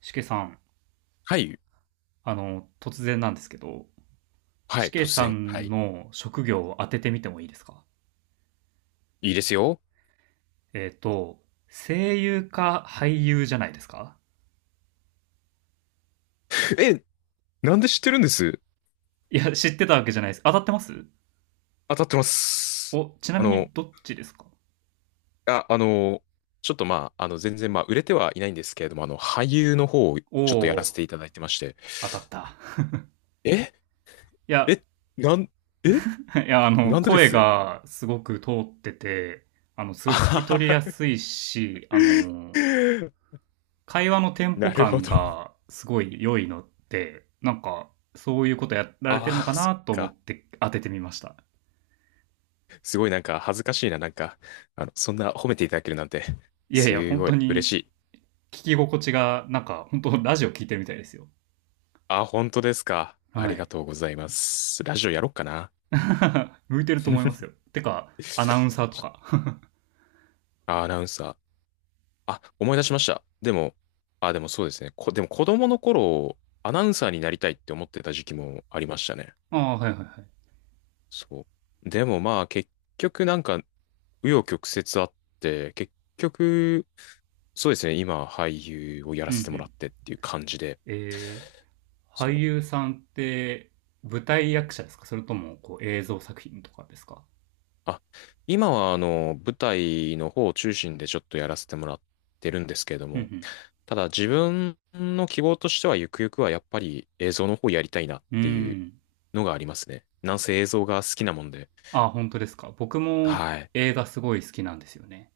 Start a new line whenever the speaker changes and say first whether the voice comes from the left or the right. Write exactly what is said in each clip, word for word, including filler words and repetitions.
right: しけさん、
left: はい。
right: あの、突然なんですけど、
left: は
right: し
left: い。
right: け
left: 突
right: さ
left: 然。は
right: ん
left: い。
right: の職業を当ててみてもいいですか？
left: いいですよ。
right: えっ、と、声優か俳優じゃないですか？
left: え、なんで知ってるんです？
right: いや、知ってたわけじゃないです。当たってます。
left: 当たってます。
right: お、ちな
left: あ
right: み
left: の、
right: にどっちですか？
left: あ、あの、ちょっとまあ、あの、全然まあ、売れてはいないんですけれども、あの、俳優の方をち
right: お
left: ょっとやらせ
right: おー、
left: ていただいてまして。
right: 当たった。
left: え、
right: いや、
left: え、なん、え、
right: いや、あの、
left: なんでで
right: 声
left: す？
right: がすごく通ってて、あの、す
left: あ
right: ごい聞
left: は
right: き
left: は
right: 取りや
left: は。
right: すいし、あの、会話のテン
left: な
right: ポ
left: るほ
right: 感
left: ど。
right: がすごい良いのって、なんか、そういうことやられてるの
left: あ
right: か
left: あ、そ
right: な
left: っ
right: と思
left: か。
right: って当ててみました。
left: すごいなんか恥ずかしいな。なんか、あの、そんな褒めていただけるなんて、
right: いやいや、
left: す
right: 本
left: ご
right: 当
left: い嬉し
right: に
left: い。
right: 聞き心地が、なんか、本当ラジオ聞いてるみたいですよ。
left: あ、本当ですか。あ
right: は
left: りが
right: い。
left: とうございます。ラジオやろっかな。
right: 向いてると思います よ。てか、アナウンサーとか。
left: あ、アナウンサー。あ、思い出しました。でも、あ、でもそうですね。こ、でも子供の頃、アナウンサーになりたいって思ってた時期もありましたね。
right: ああ、はいはいはい。
left: そう。でもまあ、結局なんか、紆余曲折あって、結局、そうですね。今、俳優をやら
right: うんう
left: せてもら
right: ん。
left: ってっていう感じで、
right: えー、俳
left: そう。
right: 優さんって舞台役者ですか、それともこう映像作品とかですか？
left: あ、今はあの、舞台の方を中心でちょっとやらせてもらってるんですけれど
right: う
left: も、
right: ん
left: ただ自分の希望としてはゆくゆくはやっぱり映像の方やりたいなっ
right: うん。う
left: ていう
right: ーん。
left: のがありますね。なんせ映像が好きなもんで。
right: ああ、本当ですか。僕も
left: はい。
right: 映画すごい好きなんですよね。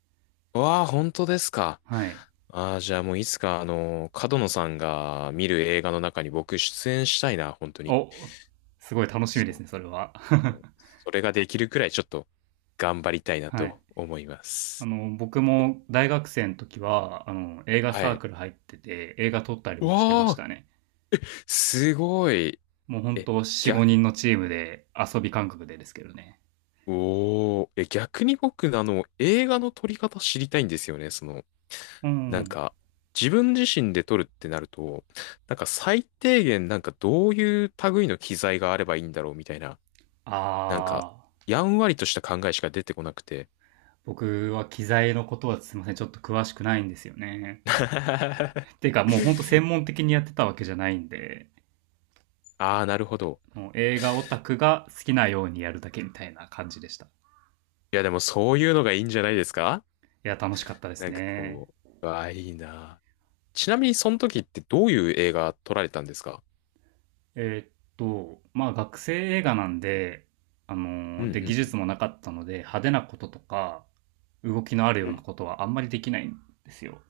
left: わあ、本当ですか。
right: はい。
left: ああ、じゃあもういつかあの、角野さんが見る映画の中に僕出演したいな、本当に。
right: お、すごい楽しみです
left: そ
right: ね、それは。
left: う。もうそれができるくらいちょっと頑張りたい な
right: はい。
left: と思いま
right: あ
left: す。
right: の、僕も大学生の時は、あの、映画
left: は
right: サー
left: い。
right: クル入ってて、映画撮ったり
left: わ
right: もしてまし
left: あ、
right: たね。
left: すごい。
right: もう本
left: え、
right: 当よんとよん、
left: 逆
right: ごにんのチームで遊び感覚でですけどね。
left: おお、え、逆に僕、あの、映画の撮り方知りたいんですよね。その、
right: う
left: なん
right: ん。
left: か、自分自身で撮るってなると、なんか最低限、なんかどういう類の機材があればいいんだろうみたいな、なんか、
right: あ
left: やんわりとした考えしか出てこなくて。
right: ー、僕は機材のことはすいません、ちょっと詳しくないんですよね。てかもう本当専門的にやってたわけじゃないんで、
left: ああ、なるほど。
right: もう映画オタクが好きなようにやるだけみたいな感じでした。い
left: いや、でもそういうのがいいんじゃないですか？
right: や、楽しかったです
left: なんか
right: ね。
left: こう、わあ、いいな。ちなみに、その時ってどういう映画撮られたんですか？
right: えーっと、まあ学生映画なんで、あ
left: う
right: のーで、技
left: んう
right: 術もなかったので、派手なこととか、動きのある
left: ん
right: よ
left: う
right: うな
left: ん。
right: ことはあんまりできないんですよ。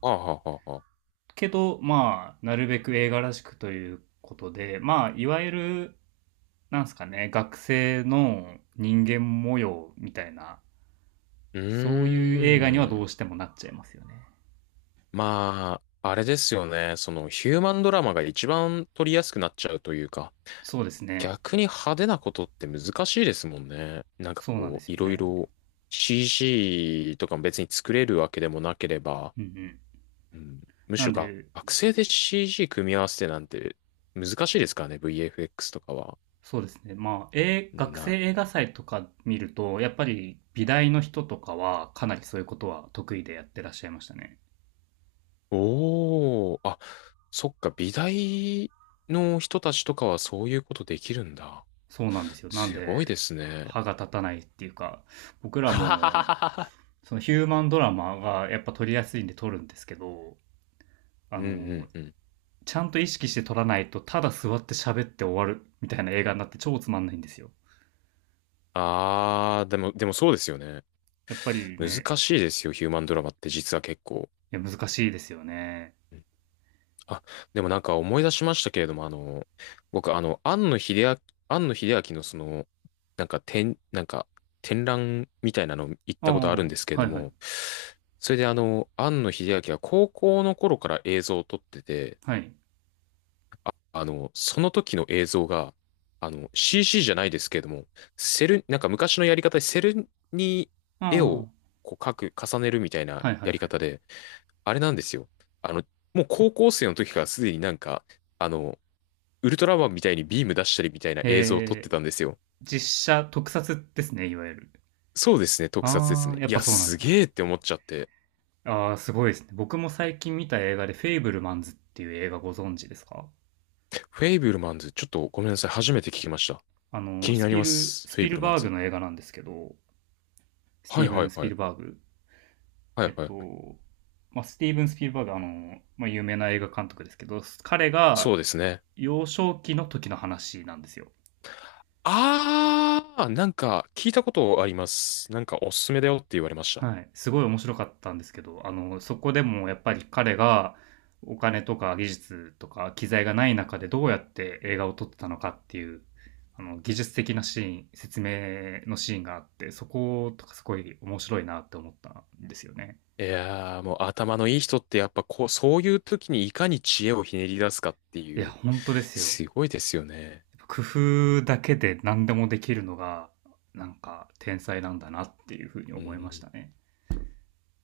left: はあはあはあはあ。
right: けど、まあ、なるべく映画らしくということで、まあ、いわゆる、なんすかね、学生の人間模様みたいな、
left: う
right: そういう映画にはど
left: ー
right: う
left: ん。
right: してもなっちゃいますよね。
left: まあ、あれですよね。そのヒューマンドラマが一番撮りやすくなっちゃうというか、
right: そうですね。
left: 逆に派手なことって難しいですもんね。なんか
right: そうなんで
left: こ
right: す
left: う、い
right: よ
left: ろい
right: ね。
left: ろ シージー とかも別に作れるわけでもなければ、
right: うんうん。
left: うん、むし
right: なん
left: ろが
right: で、
left: 学生で シージー 組み合わせてなんて難しいですからね。ブイエフエックス とかは。
right: そうですね。まあ、えー学
left: な、
right: 生映画祭とか見ると、やっぱり美大の人とかはかなりそういうことは得意でやってらっしゃいましたね。
left: おー、あ、そっか、美大の人たちとかはそういうことできるんだ。
right: そうなんですよ。なん
left: すごい
right: で、
left: ですね。
right: 歯が立たないっていうか、僕 ら
left: ははは
right: も、
left: はは。
right: そのヒューマンドラマがやっぱ撮りやすいんで撮るんですけど、あ
left: うんう
right: の、
left: んうん。
right: ちゃんと意識して撮らないと、ただ座って喋って終わるみたいな映画になって超つまんないんですよ。
left: ああ、でも、でもそうですよね。
right: やっぱりね、
left: 難しいですよ、ヒューマンドラマって実は結構。
right: いや難しいですよね。
left: うん。あ、でもなんか思い出しましたけれども、あの、僕、あの、庵野秀明、庵野秀明のその、なんか展、なんか展覧みたいなの行っ
right: あ
left: たことあるん
right: あ、
left: ですけれ
right: は
left: ど
right: いはい。
left: も、それであの、庵野秀明は高校の頃から映像を撮ってて、
right: はい。
left: あの、その時の映像が、あの、シーシー じゃないですけれども、セル、なんか昔のやり方でセルに
right: ああ、
left: 絵
right: は
left: をこう描く、重ねるみたい
right: い
left: な
right: はいは
left: や
right: い。
left: り方で、あれなんですよ。あの、もう高校生の時からすでになんか、あの、ウルトラマンみたいにビーム出したりみたいな映像を撮っ
right: へ
left: て
right: え、
left: たんですよ。
right: 実写特撮ですね、いわゆる。
left: そうですね、特撮です
right: あー、
left: ね。
right: やっ
left: い
right: ぱ
left: や、
right: そうなん
left: す
right: だ。
left: げえって思っちゃって。
right: あー、すごいですね。僕も最近見た映画で、フェイブルマンズっていう映画ご存知ですか？
left: フェイブルマンズ、ちょっとごめんなさい、初めて聞きました。
right: あ
left: 気
right: の、
left: に
right: ス
left: なり
right: ピ
left: ま
right: ル、
left: す、
right: ス
left: フェイ
right: ピ
left: ブ
right: ル
left: ルマン
right: バーグ
left: ズ。
right: の映画なんですけど、ステ
left: は
right: ィ
left: い
right: ーブ
left: は
right: ン・
left: い
right: ス
left: は
right: ピ
left: い。
right: ルバーグ。
left: はい
right: えっ
left: はいはい。
right: と、まあ、スティーブン・スピルバーグ、あの、まあ、有名な映画監督ですけど、彼
left: そ
right: が
left: うですね。
right: 幼少期の時の話なんですよ。
left: ああ、なんか聞いたことあります。なんかおすすめだよって言われました。
right: はい。すごい面白かったんですけど、あの、そこでもやっぱり彼がお金とか技術とか機材がない中でどうやって映画を撮ってたのかっていう、あの、技術的なシーン、説明のシーンがあって、そことかすごい面白いなって思ったんですよね。
left: いやー、もう頭のいい人ってやっぱこう、そういう時にいかに知恵をひねり出すかって
right: いや、
left: いう、
right: 本当ですよ。
left: すごいですよね。
right: やっぱ工夫だけで何でもできるのが、なんか天才なんだなっていうふうに
left: う
right: 思いまし
left: ん。
right: たね。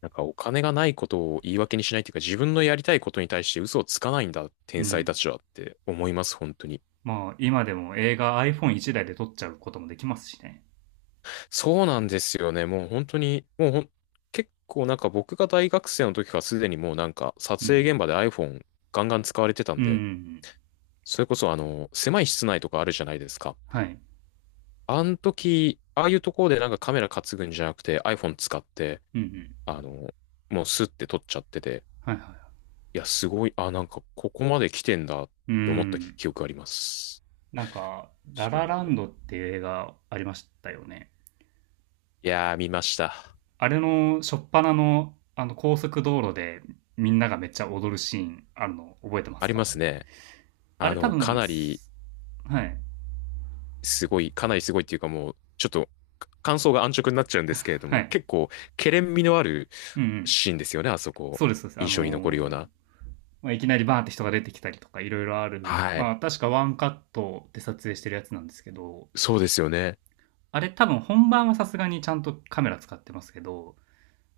left: なんかお金がないことを言い訳にしないっていうか、自分のやりたいことに対して嘘をつかないんだ、
right: う
left: 天才た
right: ん。
left: ちはって思います、本当に。
right: まあ、今でも映画 アイフォンワン 台で撮っちゃうこともできますしね。
left: そうなんですよね。もう本当に、もうほん、結構なんか僕が大学生の時からすでにもうなんか
right: う
left: 撮影
right: ん。
left: 現場で iPhone ガンガン使われてた
right: う
left: ん
right: んうんう
left: で、
right: ん。
left: それこそあの、狭い室内とかあるじゃないですか。
right: はい。
left: あの時、ああいうところでなんかカメラ担ぐんじゃなくて iPhone 使って、
right: うんうん。
left: あの、もうスッて撮っちゃってて、
right: はいはいはい。
left: いや、すごい、あ、なんかここまで来てんだっ
right: う
left: て思った
right: ん。
left: 記憶あります。
right: なんか、ラ
left: そ
right: ララ
left: う。
right: ンドっていう映画ありましたよね。
left: いやー、見ました。
right: あれの初っ端のあの高速道路でみんながめっちゃ踊るシーンあるの覚えてま
left: あ
right: す
left: りま
right: か？
left: すね。
right: あ
left: あ
right: れ多
left: の、か
right: 分、
left: なり
right: すはい。
left: すごい、かなりすごいっていうかもう、ちょっと感想が安直になっちゃうんですけれど
right: は
left: も、
right: い。
left: 結構、けれん味のある
right: うんうん。
left: シーンですよね、あそこ。
right: そうです、そうです。
left: 印
right: あの
left: 象に残るよう
right: ー
left: な。
right: まあ、いきなりバーンって人が出てきたりとかいろいろある。
left: は
right: ま
left: い。
right: あ確かワンカットで撮影してるやつなんですけど、
left: そうですよね。
right: あれ多分本番はさすがにちゃんとカメラ使ってますけど、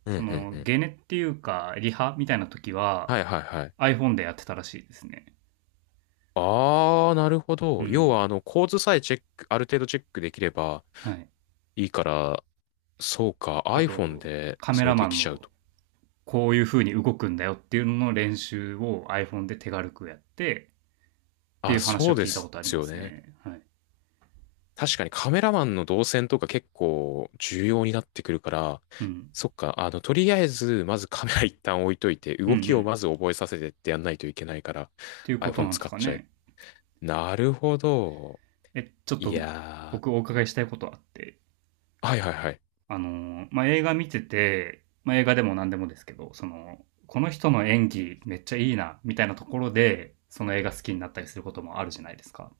left: うん
right: そ
left: うんう
right: の、
left: ん。
right: ゲネっていうか、リハみたいな時は
left: はいはいはい。
right: iPhone でやってたらしいですね。
left: ああ、なるほ
right: う
left: ど。要
right: ん。
left: は、あの、構図さえチェック、ある程度チェックできれば
right: はい。
left: いいから、そうか、
right: あ
left: iPhone
right: と、
left: で
right: カメ
left: それ
right: ラ
left: で
right: マ
left: き
right: ン
left: ちゃう
right: の
left: と。
right: こういう風に動くんだよっていうのの練習を iPhone で手軽くやってってい
left: あ、
right: う話
left: そ
right: を
left: うで
right: 聞いたこ
left: す
right: とありま
left: よ
right: す
left: ね。
right: ね。はい。
left: 確かにカメラマンの動線とか結構重要になってくるから、
right: うん。
left: そっか、あの、とりあえず、まずカメラ一旦置いといて、
right: うんう
left: 動きを
right: ん。
left: まず覚えさせてってやんないといけないから、
right: っていうこと
left: iPhone
right: なんで
left: 使
right: す
left: っ
right: か
left: ちゃえ。
right: ね。
left: なるほど。
right: え、ちょっ
left: い
right: と
left: や
right: 僕お伺いしたいことあって。
left: ー。はいはいはい。
right: あの、まあ、映画見てて、まあ、映画でも何でもですけど、その、この人の演技めっちゃいいな、みたいなところで、その映画好きになったりすることもあるじゃないですか。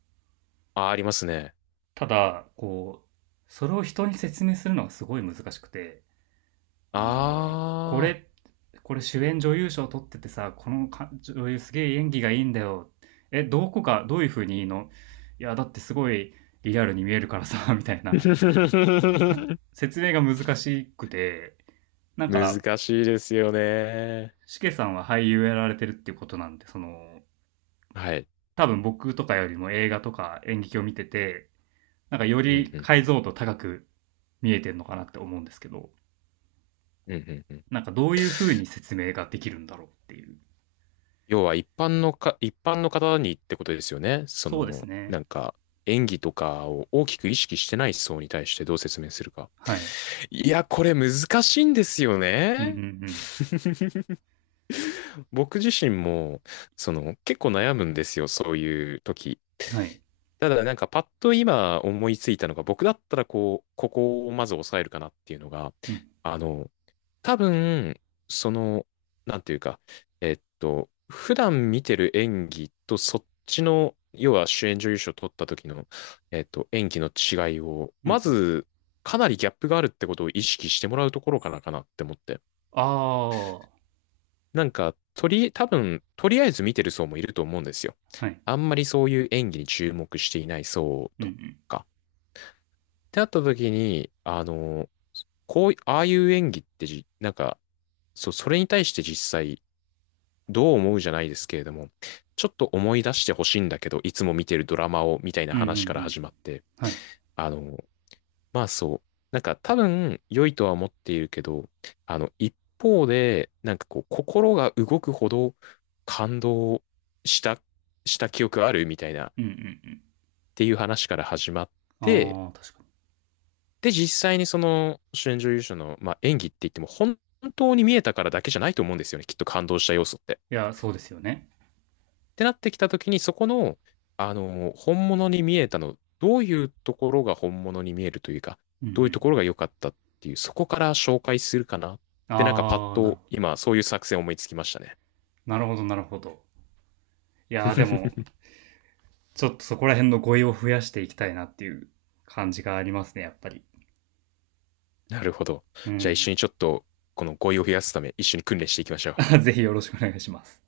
left: あ、ありますね。
right: ただ、こう、それを人に説明するのがすごい難しくて、あの、こ
left: あー、
right: れ、これ主演女優賞取っててさ、この女優すげえ演技がいいんだよ。え、どこか、どういう風にいいの？いや、だってすごいリアルに見えるからさ、みたいな。説明が難しくて、なんか
left: 難しいですよね。
right: しけさんは俳優やられてるっていうことなんで、その、
left: はい。
right: 多分僕とかよりも映画とか演劇を見てて、なんかよ
left: うん
right: り
left: うん
right: 解像度高く見えてるのかなって思うんですけど、
left: うんうんうん。
right: なんかどういう風に説明ができるんだろうっていう。
left: 要は一般のか、一般の方にってことですよね。そ
right: そうです
left: の、
right: ね。
left: なんか、演技とかを大きく意識してない層に対してどう説明するか。
right: はい。
left: いや、これ難しいんですよ
right: うんう
left: ね。
right: ん
left: 僕自身も、その、結構悩むんですよ、そういう時。
right: うん。はい。
left: ただ、なんか、パッと今思いついたのが、僕だったら、こう、ここをまず抑えるかなっていうのが、
right: うん
left: あの、多分、その、なんていうか、えっと、普段見てる演技とそっちの、要は主演女優賞取った時の、えっと、演技の違いを、
right: うんう
left: ま
right: ん。
left: ず、かなりギャップがあるってことを意識してもらうところからかなって思って。
right: ああ、は
left: なんか、とり、多分、とりあえず見てる層もいると思うんですよ。
right: い。
left: あんまりそういう演技に注目していない層
right: うんう
left: と
right: ん。
left: か。ってなった時に、あの、こうい、ああいう演技ってじ、なんか、そう、それに対して実際、どう思うじゃないですけれども、ちょっと思い出してほしいんだけど、いつも見てるドラマを、みたいな
right: うんうんう
left: 話から
right: ん。
left: 始まって、
right: はい。
left: あの、まあそう、なんか多分良いとは思っているけど、あの、一方で、なんかこう、心が動くほど感動した、した記憶あるみたいな、っ
right: うんうん
left: ていう話から始まっ
right: う
left: て、
right: ん。ああ、確かに。
left: で、実際にその主演女優賞の、まあ、演技って言っても、本当に見えたからだけじゃないと思うんですよね、きっと感動した要素って。
right: いや、そうですよね。
left: てなってきたときに、そこの、あの、本物に見えたの、どういうところが本物に見えるというか、
right: うんう
left: どういうと
right: ん。
left: ころが良かったっていう、そこから紹介するかなって、なんかパッ
right: ああ、なる
left: と
right: ほど。
left: 今、そういう作戦思いつきましたね。
right: なるほど、なるほど。いやー、でも、ちょっとそこら辺の語彙を増やしていきたいなっていう感じがありますね、やっぱり。
left: なるほど。
right: う
left: じゃあ一
right: ん。
left: 緒にちょっと、この語彙を増やすため、一緒に訓練していきましょう。
right: ぜひよろしくお願いします。